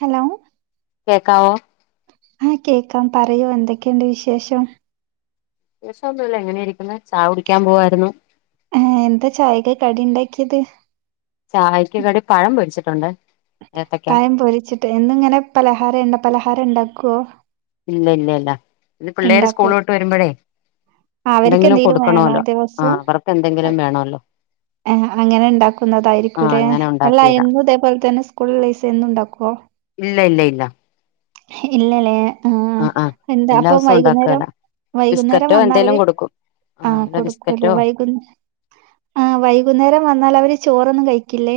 Hello കേക്കാവോ? ആഹ് കേക്കാം പറയൂ എന്തൊക്കെയ്ണ്ട് വിശേഷം? വിശേഷം ഒന്നുല്ല. ഇങ്ങനെയിരിക്കുന്നു. ചായ കുടിക്കാൻ പോവാരുന്നു. ഏഹ് എന്താ ചായക്ക് കടിണ്ടാക്കിയത്? ചായെക്ക് കടി പഴം പൊരിച്ചിട്ടുണ്ട്. ഏത്തക്ക പയം പൊരിച്ചിട്ട് എന്നും ഇങ്ങനെ പലഹാരം എണ്ണ പലഹാരം ഉണ്ടാക്കോ? ഇല്ല ഇല്ലല്ല. ഇത് പിള്ളേര് സ്കൂള് ഉണ്ടാക്കും വിട്ട് വെരുമ്പഴേ അവർക്ക് എന്തെങ്കിലും വേണോ കൊടുക്കണോല്ലോ. ദിവസവും ആഹ് അവർക്ക് എന്തെങ്കിലും വേണോല്ലോ? ഏഹ് അങ്ങനെ ആഹ് ഇണ്ടാക്കുന്നതായിരിക്കുലേ അങ്ങനെ അല്ല ഉണ്ടാക്കിയതാ എന്നും ഇതേപോലെ തന്നെ സ്കൂൾ ഇള്ള ദിവസം എന്നും ഇണ്ടാക്കോ? ഇല്ല ഇല്ല. ഇല്ല ലേ ആഹ് എന്താ എല്ലാ അപ്പം ദിവസവും വൈകുന്നേരം ഉണ്ടാക്കേല വൈകുന്നേരം ബിസ്ക്കറ്റോ വന്നാ എന്തേലും അവര് കൊടുക്കും ആഹ് വല്ല കൊടുക്കുലേ ബിസ്ക്കറ്റോ വൈകു ആ വൈകുന്നേരം വന്നാലവര് ചോറൊന്നും കയിക്കില്ലേ?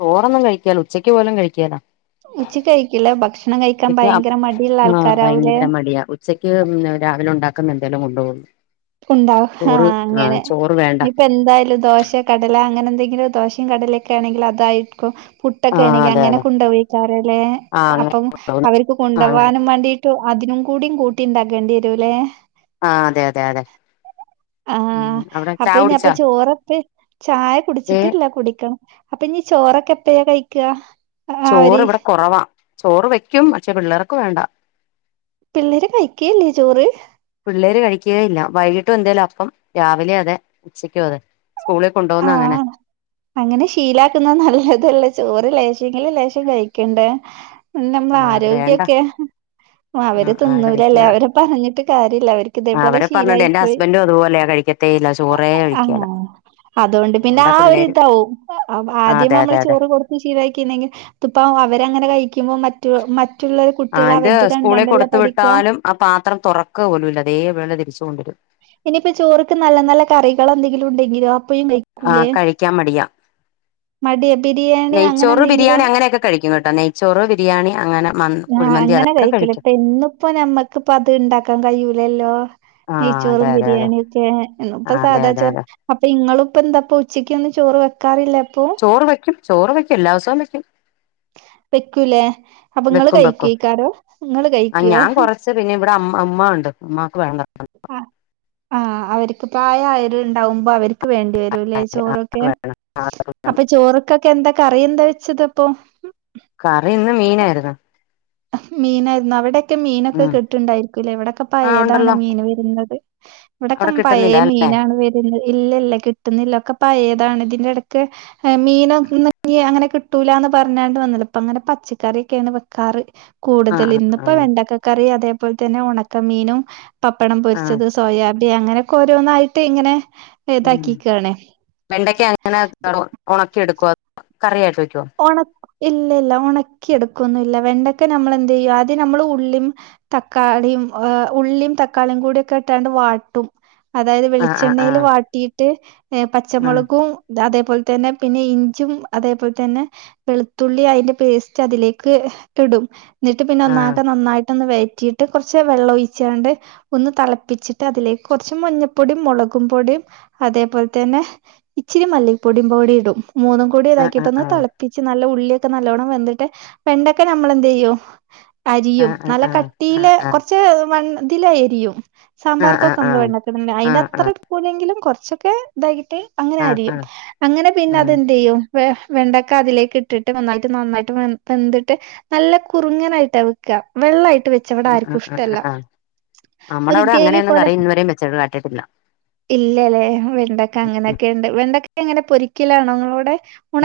ചോറൊന്നും കഴിക്കേലാ. ഉച്ചയ്ക്ക് പോലും കഴിക്കേലാ. ഉച്ചക്ക് കഴിക്കില്ല. ഭക്ഷണം കഴിക്കാൻ ഭയങ്കര മടിള്ള ആൾക്കാരാവുലേ. ഉച്ചയ്ക്ക് ഉം രാവിലെ ഒണ്ടാക്കുന്ന എന്തേലും കൊണ്ടോവും കൊണ്ടോവും ആഹ് അങ്ങനെ ചോറ് വേണ്ട ഇനിപ്പ എന്തായാലും ദോശ കടല അങ്ങനെ എന്തെങ്കിലും ദോശയും കടലെക്കേണെങ്കില് അതായിരിക്കും പു ആഹ് ട്ടെക്കേണെങ്കി അതെ അങ്ങനെ അതെ കൊണ്ടോവൊയ്ക്കാരലേ. ആഹ് അങ്ങനെ അപ്പം കൊണ്ടോവുന്നെ അവർക്ക് ആഹ് അങ്ങനെ കൊണ്ടോവാനും വാണ്ടി ട്ട് അതിനും കൂടിയും കൂട്ടി ഇണ്ടാക്കേണ്ടി വരുലേ ആഹ് അതെ, അതെ, അതെ. ആഹ് ഉം അവിടെ അപ്പ ചായ ഇനിയപ്പ കുടിച്ചാ ചോറപ്പെ ചായ ഏ കുടിച്ചിട്ടില്ല കുടിക്കണം. അപ്പ നി ചോറൊക്കെ എപ്പഴാ കഴിക്ക്യാ. ചോറ് ഇവടെ കൊറവാ. ചോറ് വെയ്ക്കും. പക്ഷെ പിള്ളേറെക്ക് വേണ്ടാ. പിള്ളേര് കഴിക്കേല്ലേ ചോറ്? പിള്ളേര് കഴിക്കേയില്ല. വൈകീട്ടും എന്തേലും അപ്പം. രാവിലെ അതെ. ഉച്ചയ്ക്കും അതെ. സ്കൂളിൽ കൊണ്ടോന്ന അങ്ങനെ. ആഹ് അങ്ങനെ ശീലാക്കുന്നത് നല്ലതല്ല. ചോറ് ലേശേങ്കിലും ലേശം കഴിക്കണ്ടേ. ഉം നമ്മെളെ ആ വേണ്ട ആരോഗ്യക്കെ. ആ അവര് ആ തിന്നുലല്ലെ. കഴിക്കേല അവരെ പറഞ്ഞിട്ട് കാര്യല്ല. അവര്. ആ അവര് പറഞ്ഞിണ്ട് എന്റെ ഹസ്ബൻഡും അതുപോലെയാ. കഴിക്കത്തേയില്ല. ചോറേ കഴിക്കേലാ. അതോണ്ട് പിന്നെ ആ ഒരിതാവും അ പ്പ ആ ആദ്യമേ അതെ അതെ നമ്മള് അതെ ചോറ്. കൊടുത്ത് ശീലാക്കിന്നെങ്കി പ്പം അവരങ്ങനെ കഴിക്കുമ്പോ മറ്റ് മറ്റുള്ളരു ആ കുട്ടികള് ഇത് അവരത്‌ സ്കൂളിൽ കണ്ടാണ്ടല്ലേ കൊടുത്തു പഠിക്ക വിട്ടാലും ആ പാത്രം തൊറക്കുപോലുല്ല അതേപോല തിരിച്ചു കൊണ്ടുവരും ഇനിയിപ്പ ചോറ്ക്ക് നല്ല നല്ല കറികള ന്തെങ്കിലും ഉണ്ടെങ്കിലോ അപ്പഴു കഴി ആ കഴിക്കാ മടിയാ മടി ബിരിയാണി അങ്ങനെ നെയ്ച്ചോറ് ബിരിയാണി എന്തെങ്കിലും അങ്ങനെയൊക്കെ കഴിക്കും കേട്ടോ നെയ്ച്ചോറ് ബിരിയാണി അങ്ങനെ മദ് ആഅങ്ങനെ കഴിക്കല് ഇപ്പ ഇന്നിപ്പ നമ്മക് അത് ഇണ്ടാക്കാ കഴിയൂലല്ലോ ആഹ് നെയ്ച്ചോറും അതെ അതെ അതെ ബിരിയാണിയൊക്കെ ന്ന് പ്പൊ ആഹ് അതെ സാധാ അതെ ചോറ് അതെ അപ്പൊ ഇങ്ങളപ്പോന്താപ്പ ഉച്ചയ്ക്കൊന്നും ചോറ് വെക്കാറില്ല പ്പൊ ചോറ് വെയ്ക്കും ചോറ് വയ്ക്കും എല്ലാസോം വെക്കും വെക്കൂല്ലേ അപ്പൊ ങ്ങള് വെക്കും കഴിക്കയ് ക്കാരോ ങ്ങള് കഴികോ ച്ച് പിന്നെവിടെ അമ്മ ഉമ്മ ഒണ്ട് ഉമ്മാ ക്ക് വേണ്ട ആ ആ അവര് ക്ക് പ്രായയൊരുണ്ടാവുമ്പംഅവര് ക്ക്‌ വേണ്ടി വരൂല്ലേ ചോറൊക്കെ വേണം അപ്പൊ ചോറക്ക്കെ എന്താകറി എന്താ വെച്ചതപ്പോ കറിന്ന് മീനാര് ന്ന് മീനായിരുന്ന് അവിടെക്കെ മീനൊക്കെ ഉം കി ട്ടിണ്ടായിരിക്കൂല്ലേ ഇവിടെക്കെ ആഹ് പയേതാണ് ഉണ്ടല്ലോ മീന് വരുന്നത് ഇവിടക്കെ അവിടെ പയേ കിട്ടുന്നില്ല അല്ലെ മീനാണ് വരുന്നത് ഇല്ല ല്ല കിട്ട്ന്നില്ല ഒക്കെ പയേതാണ് ഇതിന്റെ ടക്ക് മീനൊന്ന് എ അങ്ങനൊന്ന് കിട്ടൂലാന്ന് പറഞ്ഞാണ്ട് വന്നിലഅപ്പൊ ങ്ങനെ പച്ചക്കറിക്കെണ് വെക്കാറ് കൂടുതല് ആഹ് ഇന്നിപ്പോ ആഹ് വെണ്ടക്കക്കറി അതേപോലെതന്നെ ഉണക്കമീനും പപ്പടം ആഹ് പൊരിച്ചത് സോയാബി അങ്ങനെക്കെ ഓരോന്നായിട്ട് ഇങ്ങനെ ഇതാക്കികാണ് വെണ്ടക്ക ങ്ങനെ ഒണക്കിയെടുക്കോ അതോ കറിയായിട്ട് വക്കോ ഒണക് ഇല്ല ല്ല ഒണക്കി എടുക്കൊന്നും ല്ല വെണ്ടക്ക ഞമ്മളെന്തയ്യ ആദ്യ നമ്മള് ഉള്ളിം തക്കാളിം ഉള്ളിം തക്കാളിയും കൂടിക്കെ ഇട്ട് കാണ്ട് വാട്ടും അതായത് ആഹ് വെളിച്ചെണ്ണ ആഹ് യിവാട്ടിട്ട് ആഹ് പച്ചമൊളകും അതേപോൽതന്നെ പിന്നെ ഇഞ്ചും അതേപോൽതന്നെ വെളുത്തുള്ളി അയിന്റെ പേസ്റ്റ് അതിലേക്കിടും ന്നിട്ട് പിന്നെ ഒന്നാകെ നന്നായിട്ടോന്ന് വയറ്റീട്ട് കൊറച് വെള്ളം ഒഴിച്ചാണ്ട് ഒന്ന് തെളപ്പിച്ചിട്ട് അതിലേക്ക് കൊറച്ച് മഞ്ഞപ്പൊടി മൊളക് പൊടിയും അതേപോൽതന്നെ ഇച്ചിരി മല്ലി പൊടി പൊടിടും മൂന്നു ആഹ് ആഹ് പൊടിതാക്കിയിട്ടൊന്ന് ആഹ് തെളപ്പിച്ച് നല്ല ഉള്ളിക്കെ നല്ലോണം വെന്തിട്ട് വെണ്ടക്കനമ്മളെന്തേയൂ അരിയും ആഹ് നല്ല ആഹ് ആഹ് കട്ടിയില് ആഹ് ആഹ് കൊറച്ച് വണ്ണ തിലരിയും ആഹ് സാമ്പാർക്കൊക്കെ ആഹ് ആഹ് മ്മള് ആഹ് വെണ്ടകിടുലെ ആഹ് അതിന്റെ ത്ര എടു ക്കുലെങ്കിലും കൊ റച്ചൊക്കെ ഇതാകിട്ട് ആഹ് അങ്ങനരിയും ആഹ് അങ്ങനെ പിന്നെ ഉം അതെന്തെയും വെണ്ട ക്ക അതിലേക്ക് ഇട്ടിട്ട് നന്നായിട്ട് നന്നായിട്ട് വെന്തിട്ട് നല്ല കുറുങ്ങനായിട്ടവെക്ക വെള്ളായിട്ട് വെച്ചവിടാർക്കും ഇഷ്ടല്ല ഒരു അമ്മടവട ഗ്രേവി പോലെ അങ്ങനൊന്നുംകറി ഇന്നുവരെയുംവെച്ച് കേട്ടിട്ടില്ല ഇല്ലല്ലേ വെണ്ടക്ക ഉം അങ്ങനെക്കെണ്ട് വെണ്ടക്കങ്ങനെ പൊരിക്കലണോങ്ങള വിടെ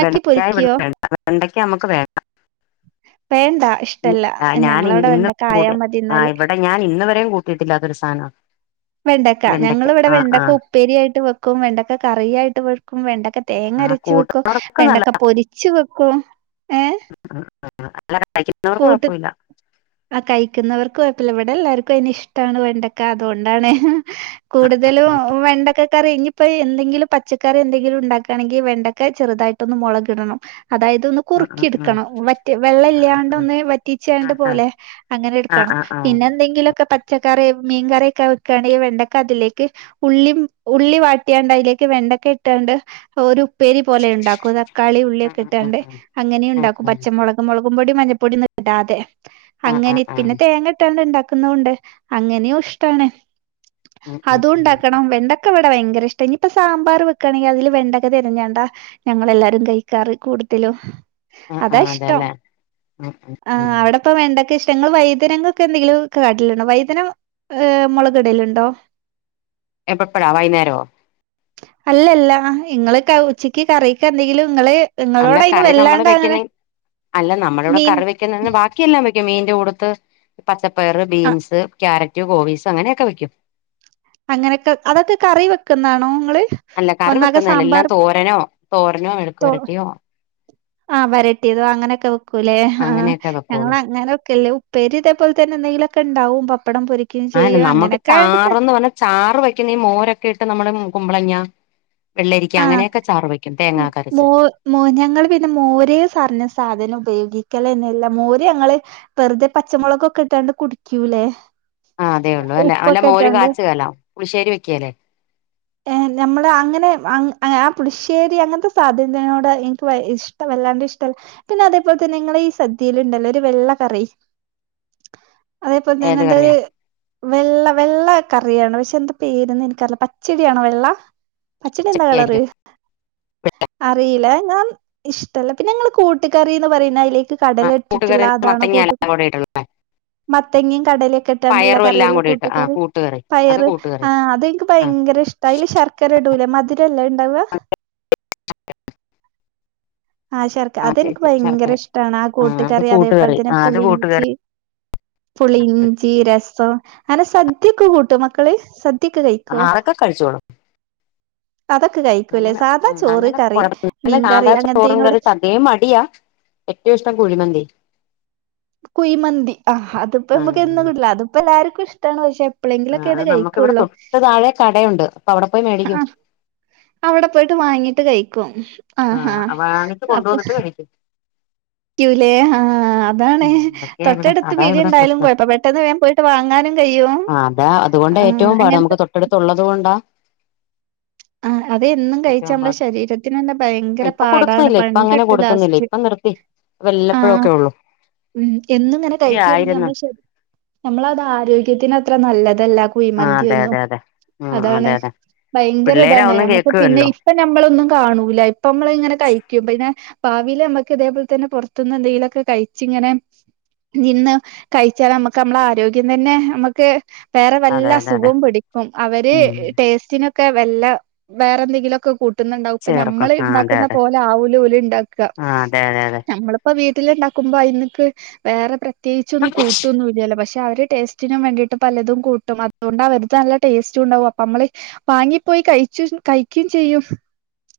വെണ്ടയ്ക്കായ ഇവിടെ വേണ്ട വെണ്ടക്ക മ്മക്ക് വേണ്ട വേണ്ട ഇഷ്ടല്ല ആഹ് ഞങ്ങളവിടെ വെണ്ടയക്ക ആയ മതിന്നാല് ഞാൻഇന്നുവരെയും കൂട്ടിയിട്ടില്ലാത്തരു സാന വെണ്ടക്ക ഞങ്ങളിവിടെ വെണ്ടക്ക ആഹ് ഉപ്പേരിയായിട്ട് വെക്കും വെണ്ടക്ക കറിയായിട്ട് വെക്കും വെണ്ടക്ക തേങ്ങര ആഹ് രച്ച് വെക്കും കൂട്ടുന്നവർക്ക് വെണ്ടക്ക പൊരിച്ചു വെക്കും ഏ അല്ല കഴിക്കുന്നവർക്ക് കൊഴപ്പല്ല ആഹ് കഴിക്കുന്നവർക്കൊഴപ്പില്ല എവിടെല്ലാർക്കും അയിനെ ഷ്ടാണ് വെണ്ടക്ക അതകൊണ്ടാണ് കൂടുതലും വെണ്ടക്ക ഇനിപ്പോഎന്തെങ്കിലും പച്ചക്കറി എന്തെങ്കിലുണ്ടാക്കണെങ്കി വെണ്ടക്കചെറുതായിട്ടൊന്നു മൊള കിടണം അതായത് ഒന്ന് ആഹ് കുറുക്കിടുക്കണം വറ്റ വെള്ളല്ല്യ ആഹ് ടൊന്ന് വറ്റീച്ചണ്ട് ആഹ് പോലെ അങ്ങനെ ആഹ് എടുക്കണം ആഹ് പിന്നെ ആഹ് എന്തെങ്കിലുക്കെ പച്ചക്കറി മീൻ കറിയൊക്കെ വെക്കാണെങ്കി വെണ്ടക്കെ അതിലേക്ക് ഉള്ളി ഉള്ളി വാട്ടിയാണ്ട് അയി ലേക്ക് വെണ്ടക്കഇട്ടാണ്ട് ഒരു ഉപ്പേരി പോലെ ഉണ്ടാക്കും തക്കാളി ഉള്ളിയൊക്കെ ആഹ് ആഹ് ആഹ് ആഹ് ഇട്ടാണ്ട് ആഹ് അങ്ങനെയ ആഹ് ഉണ്ടാക്കും ആഹ് പച്ചമുളക് മുളകും പൊടിയും മഞ്ഞൾപ്പൊട ഇടാ അതെ ആഹ് ആഹ് ആഹ് അങ്ങനെ ആഹ് പിന്നെ ആഹ് തേങ്ങ ഇട്ടാണ്ട് ഉണ്ടാക്കുന്നതൊണ്ട് അങ്ങനെയോ ഇഷ്ടണ ഉം ഉം അതും ഉം ഉണ്ടാക്കണം വെണ്ട വിടെ ഭയങ്കര ഇഷ്ട ഇനിപ്പ സാമ്പാ വക്കണെിൽ അതില് വെണ്ടക തിരഞ്ഞേണ്ടാ ഞങ്ങളെല്ലാരും കഴിക്കാറി കൂടുതലും ആഹ് അതാ ആഹ് ഇഷ്ടം അതെല്ലേ ഉം ഉം ഉം ആഹ് അവിടെപ്പ വേണ്ട ഇഷ്ടങ്ങൾ വൈദനങ്ങൊക്കെ എന്തെങ്കിലും കാട്ടിലുണ്ടോ വൈദന ഏഹ് മുളകടൽണ്ടോ എപ്പോ എപ്പള്ള വൈന്നേരോ അല്ലല്ല ഇങ്ങള് ഉച്ചക്ക് കറിക്ക് എന്തെങ്കിലും നിങ്ങള് അല്ല കറി നമ്മള് വെക്കുന്ന അല്ല നമ്മള ഇവിടെ മീൻ കറി വെ ബാക്കിയെല്ലാം വെക്കും മീന്റെ കൂടുത്ത് പച്ചപ്പയർ അ ബീൻസ് ക്രരാറ്റ് മറ്റ ഗോബീസ് അങ്ങനൊക്കെ വെക്കും അങ്ങനെയൊക്കെ അതൊക്കെ കറി വെക്കുന്നാണോ നിങ്ങള് അല്ല കറി വെക്കുന്നല്ല എല്ലാം തോരനോ തോരനോ എടുക്കു വരട്ടിയോ ആഹ വരട്ടിയതോ അങ്ങനെയൊക്കെ വെക്കൂല്ലേ ആഹ് അങ്ങനെയൊക്കെ ഞങ്ങൾ വെക്കുള്ളൂ അങ്ങനെ വെക്കലക്കല്ല ഉപ്പേരി ഇതേ പോലെ തന്നെ എന്തെലൊക്കെ ഉണ്ടവും പപ്പടം പൊരിക്ക ആന്നെ നമ്മുക്ക് ചാറന്ന് പറഞ്ഞ ചാറ് വെക്കുന്ന ഈ മോരൊക്കെ ഇട്ട് നമ്മള് കുമ്പളങ്ങ വെള്ളരിക്ക അങ്ങനെയൊക്കെ ചാർ വയ്ക്കും തേങ്ങാ കരച്ച് ഞങ്ങൾ പിന്നെ മോരറഞ്ഞ സാധനം ഉപയോഗിക്കല തന്നെയല്ല മോര് ഞങ്ങള് വെറുതെ പച്ചമുളകൊക്കെ ഇട്ടാണ്ട് കുടിക്കൂല്ലേ ആഹ അതേ ഉള്ളൂ അല്ല അല്ല മോര് കാച്ച കാലാ പുളിശേരിെക്കല്ലേ ഏഹ് നഞമ്മള് അങ്ങനെ ആ പുളശ്ശേരി അങ്ങനത്തെ സാധ്യനനോട് എനിക്ക് ഇഷ്ടം വല്ലാണ്ട് ഇഷ്ടമല്ല പിന്നെ അതേപോലെ തന്നെ നിങ്ങ ഈ സദ്യൽണ്ടല്ലോ ഒരു വെള്ള കറി അതേപലെ തന്നെ ഏത് എന്തായ ഒരു കറിയാ വെള്ള വെള്ള കറിയാണ് പക്ഷെ എന്താ പേരന്ന എനിക്കറില്ല പച്ചടിയണോ വെള്ള പച്ചടി എന്താ കളറ് അറിയില്ല ഞാൻ ഇഷ്ടമല്ല പിന്നെ ഞങ്ങ കൂട്ടുകറിന്ന് പറയുന്നതിലേ ആ കടല ഇട്ടിട്ടുള്ള കൂട്ടുകറി അതാണോ മത്തങ്ങ കൂട്ട എല്ലാം കൂടെ ഇട്ടുള്ള മത്തങ്ങയും കടലൊക്കെ ഇട്ടാണ്ടുള്ള പയറും എല്ലാം കറിയെല്ലാം കൂടി ഇട്ട് ആ കൂട്ടുകറി അത് പയർ കൂട്ടുകറി ആ അതെനിക്ക് ആ ഭയങ്കര ഇഷ്ട അയില് ശർക്കര ഇടൂലേ മധുരല്ലേ അയ് ഇണ്ടാവ്? ആ ശർക്ക ആ അതെനിക്ക് ചേച്ചി ശർക്കര ഭയങ്കര ഇഷ്ടാ ണ് ആ ആഹ് അത് കൂട്ടുകറി അതേപോലെ തന്നെ ആഹ് അത് കൂട്ടുകറി പുളിഞ്ചി പുളി ഇഞ്ചി, രസം അങ്ങനെ സദ്യക്കെ കൂട്ടോ മക്കള് സ ആ അതൊക്കെ കഴിച്ചോളും. അതൊക്കെ കഴി അങ്ങനെ ആഹ്, അങ്ങനെ [unintelligible] അങ്ങനെ മീൻകറി സാധാ ചോറും അങ്ങനത്തേനോട് കറി സദ്യയും മടിയാ ഏറ്റവും ഇഷ്ടം കുഴിമന്തി. കുഴിമന്തി ആഹ് അതിപ്പ നമുക്കെന്നും ആഹ് കിട്ടില്ല, അതിപ്പോ എല്ലാർക്കും ഇഷ്ടാ ണ് പക്ഷെ, ആ അത് എപ്പളെങ്കിലൊക്കെയാണ് നമ്മക്കിവിടെ കഴിക്കുള്ളൂ തൊട്ട് താഴെ കടയുണ്ട് അപ്പൊ അവിടെ പോയി മേടിക്കും. ആഹ് അവിടെ പോയിട്ട് വാങ്ങീട്ട് കഴിക്കും ആഹ് ആഹ് വാങ്ങിച്ച് അപ്പൊ കൊണ്ടുവന്നിട്ട് കഴിക്കും റ്റൂലേ ആഹ് അതാണ്. ഉം അതൊക്കെയാ ഇവിടെ തൊട്ടടുത്ത് അതാ പിടി ഇവിടെ ഇണ്ടായാലും പ്രശ്നം കൊഴപ്പ പെട്ടെന്ന് വേം പോയിട്ട് വാങ്ങാനും കഴിയും. അതുകൊണ്ട ആഹ് ഏറ്റവും പാട് അങ്ങനത്തെ നമുക്ക് തൊട്ടടുത്ത് ഉള്ളത് കൊണ്ടാ ആഹ്, അത് എന്നും കഴിച്ചാ ഏറ്റവും നമ്മളെ പാട് ശരീര ത്തിനെന്നെ ഭയങ്കര ആഹ് ഇപ്പൊ പാടാണ് കൊടുക്കുന്നില്ല ഇപ്പൊ അങ്ങനെ പണികിട്ടും കൊടുക്കുന്നില്ല ലാസ്റ്റ്, ഇപ്പൊ നിർത്തി ആഹ്. വല്ലപ്പോഴൊക്കെ ഉള്ളൂ ഉം, എന്നു ഇങ്ങനെ ഒത്തിരി കഴിക്കയാണെങ്കിൽ ആയിരുന്നു നമ്മളെ ശരീ നമ്മളത് ആരോഗ്യത്തിന് അത്ര നല്ലതല്ല കുഴി ആഹ് അതെ മന്തിയൊന്നും അതെ അതെ ഉം അതാണ്. അതെ അതെ ഭയങ്കര പിള്ളേര് ഇതാണ് അതൊന്നും നമ്മക്ക് പിന്നെ കേൾക്കുവല്ലോ ഇപ്പ നമ്മളൊന്നും കാണൂല, ഇപ്പ അമ്മള് ഇങ്ങനെ കഴിക്കും പിന്നെ പാവീല് നമ്മക്ക് ഇതേപോൽ തന്നെ പുറത്ത്ന്ന് എന്തെങ്കിലൊക്കെ കഴിച്ചിങ്ങനെ നിന്ന് കഴിച്ചാൽ അമ്മക്ക് അമ്മളെ ആരോഗ്യം തന്നെ അമ്മക്ക് വേറെ വല്ല അതെ അതെ അതെ അസുഖവും പിടിക്കും. അവര് ഉം ടേസ്റ്റിനൊ ക്കെ വെല്ല വേറെ എന്തെങ്കിലൊക്കെ കൂ ട്ടുന്നുണ്ടാവും ഇപ്പ ചേർക്കും നമ്മള് ആ അതെ ഇണ്ടാക്ക്‌ന്ന അതെ പോലെ ആവൂല ഓല് ഇണ്ടാക്ക് ആ അതെ അതെ അതെ നമ്മള് ഇപ്പ വീട്ടില് ഇണ്ടാക്ക്‌മ്പം അയ്ന്ന്ക്ക് വേറെ പ്രത്യേകിച്ചൊന്നും കൂട്ടൊന്നു ഇല്ലല്ലോ പക്ഷെ പക്ഷെ അവര് ടേസ്റ്റിനും വേണ്ടിട്ട് പലതും കൂട്ടും അതുകൊണ്ട് അവര്ത് നല്ല ടേസ്റ്റു ഉണ്ടാവും അപ്പ അമ്മള് വാങ്ങിപ്പോയി കഴിച്ചും കഴിക്കും ചെയ്യും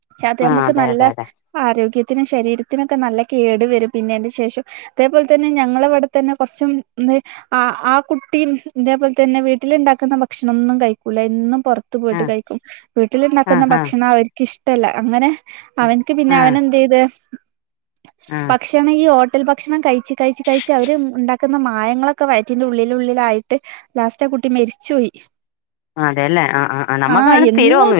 പക്ഷെ അത് ആ അമ്മക്ക് അതെ നല്ല അതെ അതെ ആരോഗ്യത്തിനും ശരീരത്തിനൊക്കെ നല്ല കേട് വെരും പിന്നെ അയിന്റെ ശേഷം അതേപോൽ തന്നെ ഞങ്ങളെ ഇവിടെ തന്നെ കൊറച്ചും ഒന്ന് ആഹ്, ആ കുട്ടി മ് ഹ് ഇതേപോൽ തന്നെ വീട്ടിൽ ഇണ്ടാക്കുന്ന ഭക്ഷണൊന്നും കഴിക്കൂല എന്നും പൊർ ത്ത് ആ പോയിട്ട് കഴിക്കും, ആ വീട്ടില്ണ്ടാക്ക്‌ന്ന ആ ഭക്ഷണം അവര്ക്ക് ഇഷ്ടല്ല അങ്ങനെ അവൻക്ക് പിന്നെ ആ അവന് എന്തെയ്ത് ആ പക്ഷെ ഇക്കാണെങ്കിൽ ഈ ഹോട്ടൽ ഭക്ഷണം കഴിച്ച് കഴിച്ച് കഴിച്ച് അവര് ഉണ്ടാക്കുന്ന മായങ്ങളൊക്കെ വയറ്റിന്റെ ഉള്ളിലുള്ളിലായിട്ട് ലാസ്റ്റ് ആ കുട്ടി മരിച്ചോയി. ആഹ് അതെ അല്ലേ ആഹ് ആഹ് ആഹ് എന്നും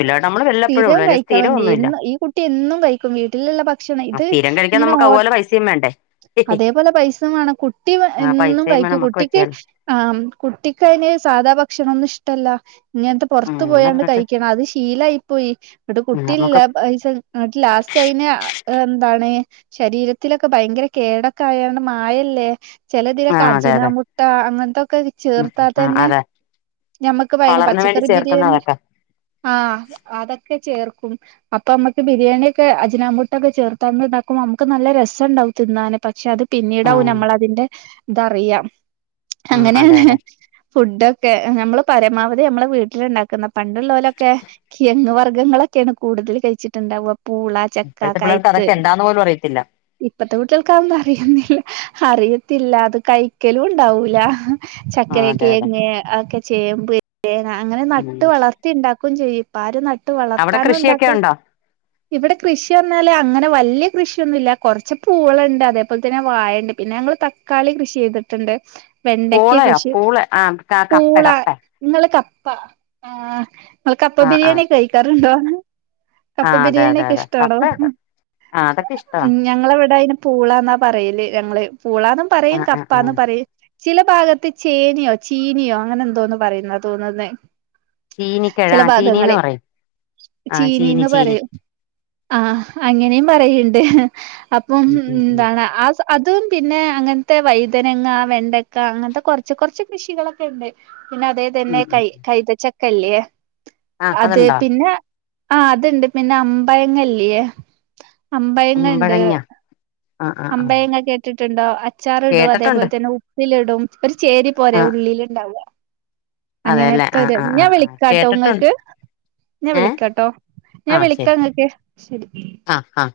സ്ഥിരം ഉള്ളൂ അല്ലെ കഴിക്കാൻ സ്ഥിരം ഒന്നുമില്ല വെന്നു ഈ കുട്ടി എന്നും കഴിക്കും വീട്ടില്ള്ള ഭ ക്ഷണം ആ ഇത് സ്ഥിരം കഴിക്കാൻ ഇങ്ങനെ നമുക്ക് ഓർ അതുപോലെ പൈസയും വേണ്ടേ അതേപോലെ പൈസെയിം വാണം കുട്ടി ആ എന്നും പൈസയും വേണം കഴിക്കും നമുക്ക് കുട്ടിക്ക് പറ്റിയാലോ ആം കുട്ടിക്ക് അയിന് സാധാ ഭക്ഷ ണൊന്നും ഇഷ്ടല്ല ഇങ്ങൻത്തെ പൊർ ഉം ത്തു അങ്ങനെ പോയാണ്ട് പറഞ്ഞിട്ട് കഴിക്കണം അത് ശീലായി പോയി ഇന്നട്ട് കുട്ടി നമുക്ക് ഇല്ലാ പൈസ ഇങ്ങട്ട് ട്ട് ലാസ്റ്റ് അയിനെ ഏഹ് എന്താണ് ശരീരത്തിലൊക്കെ ഭയങ്കര കേടൊക്കെ ആയാണ്ട് മായല്ലേ ചെല ആ ഇതിലൊക്കെ അതെ അജിന അതെ മുട്ട അങ്ങൻത്തൊക്കെ ഉം ചേർത്താ ആ തന്നെ അതെ ഞമ്മക്ക് ഭയങ്ക കളറിന് വേണ്ടി പച്ചക്കറി ചേർക്കുന്ന ബിരിയാണി അതൊക്കെ ആഹ് അതൊക്കെ ചേർക്കും. അപ്പ നമ്മക്ക് ബിരിയാണി ഒക്കെ അജ്നാ മുട്ട ഒക്കെ ചേർത്താണ്ട് ഇണ്ടാക്കുമ്പം നമ്മക്ക് നല്ല രസ ഇണ്ടാവും തിന്നാന് പക്ഷെ അത് ആ പിന്നീടാവും നമ്മള അതിന്റെ ഇതറിയ്, ഉം അങ്ങനെ അതെ ഹെ അതെ ഫുഡൊക്കെ ഞമ്മള് പരമാവധി മ്മളെ വീട്ടിലുണ്ടാക്കുന്ന പണ്ടുള്ളോ ലൊക്കെ കിഴങ്ങ് വർഗ്ഗങ്ങളൊക്കെയാണ് കൂടുതൽ കഴിച്ചിട്ടുണ്ടാവുക പൂള- ചക്ക, ഇപ്പൊഴത്തെ പിള്ളേർക്ക് കയ്ത്ത് അതൊക്കെ എന്താന്ന് പോലും അറിയത്തില്ല ഇപ്പത്തെ കുട്ടികൾക്കതൊന്നും അറിയുന്നില്ല അറിയത്തില്ല അത് കഴിക്കലും ഉണ്ടാവൂല ആ അതെ അതെ ചക്കരക്കെഴങ്ങ് ഒക്കെ ചേമ്പ് ചേന അങ്ങനെ ഉം നട്ട് വളർത്തിണ്ടാക്കയും ചെയ്യും ഇപ്പാരും നട്ട് അവിടെ വളർത്താനും കൃഷിയൊക്കെ ഒണ്ടാക്കെ ഉണ്ടോ ഇവിടെ കൃഷി എന്നാല് അങ്ങനെ വല്യ കൃഷിയൊന്നുല്ല കൊറച്ച് പൂളണ്ട് അതേപോലെ തന്നെ വായണ്ട് പിന്നെ ഞങ്ങള് തക്കാളി കൃഷിയെ യ്തിട്ടുണ്ട് പൂളയോ പൂളെ ആഹ് കപ്പെ കപ്പെ ഇങ്ങള് കപ്പ ആഹ് ഇങ്ങള് കപ്പ ആ ആ ബിരിയാണി കഴിക്കാറുണ്ടോന്ന് ആ കപ്പ അതെ അതെ ബിരിയാണിക്കെ അതെ ഇഷ്ടാണോ കപ്പയുണ്ട് ആ അതൊക്കെ ഇഷ്ടവാ ഉം ഞങ്ങളിവിടെ അയിന് പൂളാന്നാ പറയല് ഞങ്ങള് പൂളാന്നും ആ പറയും ആ ആ കപ്പാന്ന് പറയും ചില ഭാഗത്ത് ചേനയോ ചീനിയോ അങ്ങനെ എന്തോന്ന് പറയൂന്നാ തോന്നുന്നെ ചീനിക്കിഴ ചെല ആ ചീനീന്ന് ഭാഗങ്ങളി പറയും ആ ചീനി ചീനിന്ന് ചീനി പറയും ആഹ് അങ്ങനെയും പറയുണ്ട് അപ്പം ഉം ഉം ഉം എന്താണ് ആഹ് സ അതും പിന്നെ അങ്ങനത്തെ വൈതണങ്ങ വെണ്ടക്ക അങ്ങനത്തെ കൊറച്ച് കൊറച്ച് കൃഷികളൊക്കെ ഉണ്ട് പിന്നെ അതേ തന്നെ ഉം കൈ ഉം കൈതച്ചക്കഇല്ലെ ആ അത് അതുണ്ടോ പിന്ന ആഹ് അതുണ്ട് പിന്ന അമ്പഴങ്ങല്ല്യേ അമ്പഴങ്ങ ണ്ട് കുമ്പഴങ്ങ ആ ആ ആ അമ്പഴങ്ങ കേ ട്ടിട്ടുണ്ടോ അച്ചാർ ഇടും കേട്ടിട്ടുണ്ട് അതേപോലെ തന്നെ ഉപ്പിലിടും ഒരു ചേരി പോരെ ആ ഉള്ളില് ണ്ടാവുവ അതെല്ലേ ആ അങ്ങനത്തൊര് ആ ആ ഞാൻ ആ വിളിക്കാട്ടോ കേട്ടിട്ടുണ്ട് ങ്ങക്ക് ഞാൻ ഏ വിളിക്കാട്ടൊ ഞാൻ വിളിക്കാ ങ്ങക്ക് ശെരി ആഹ് ആഹ്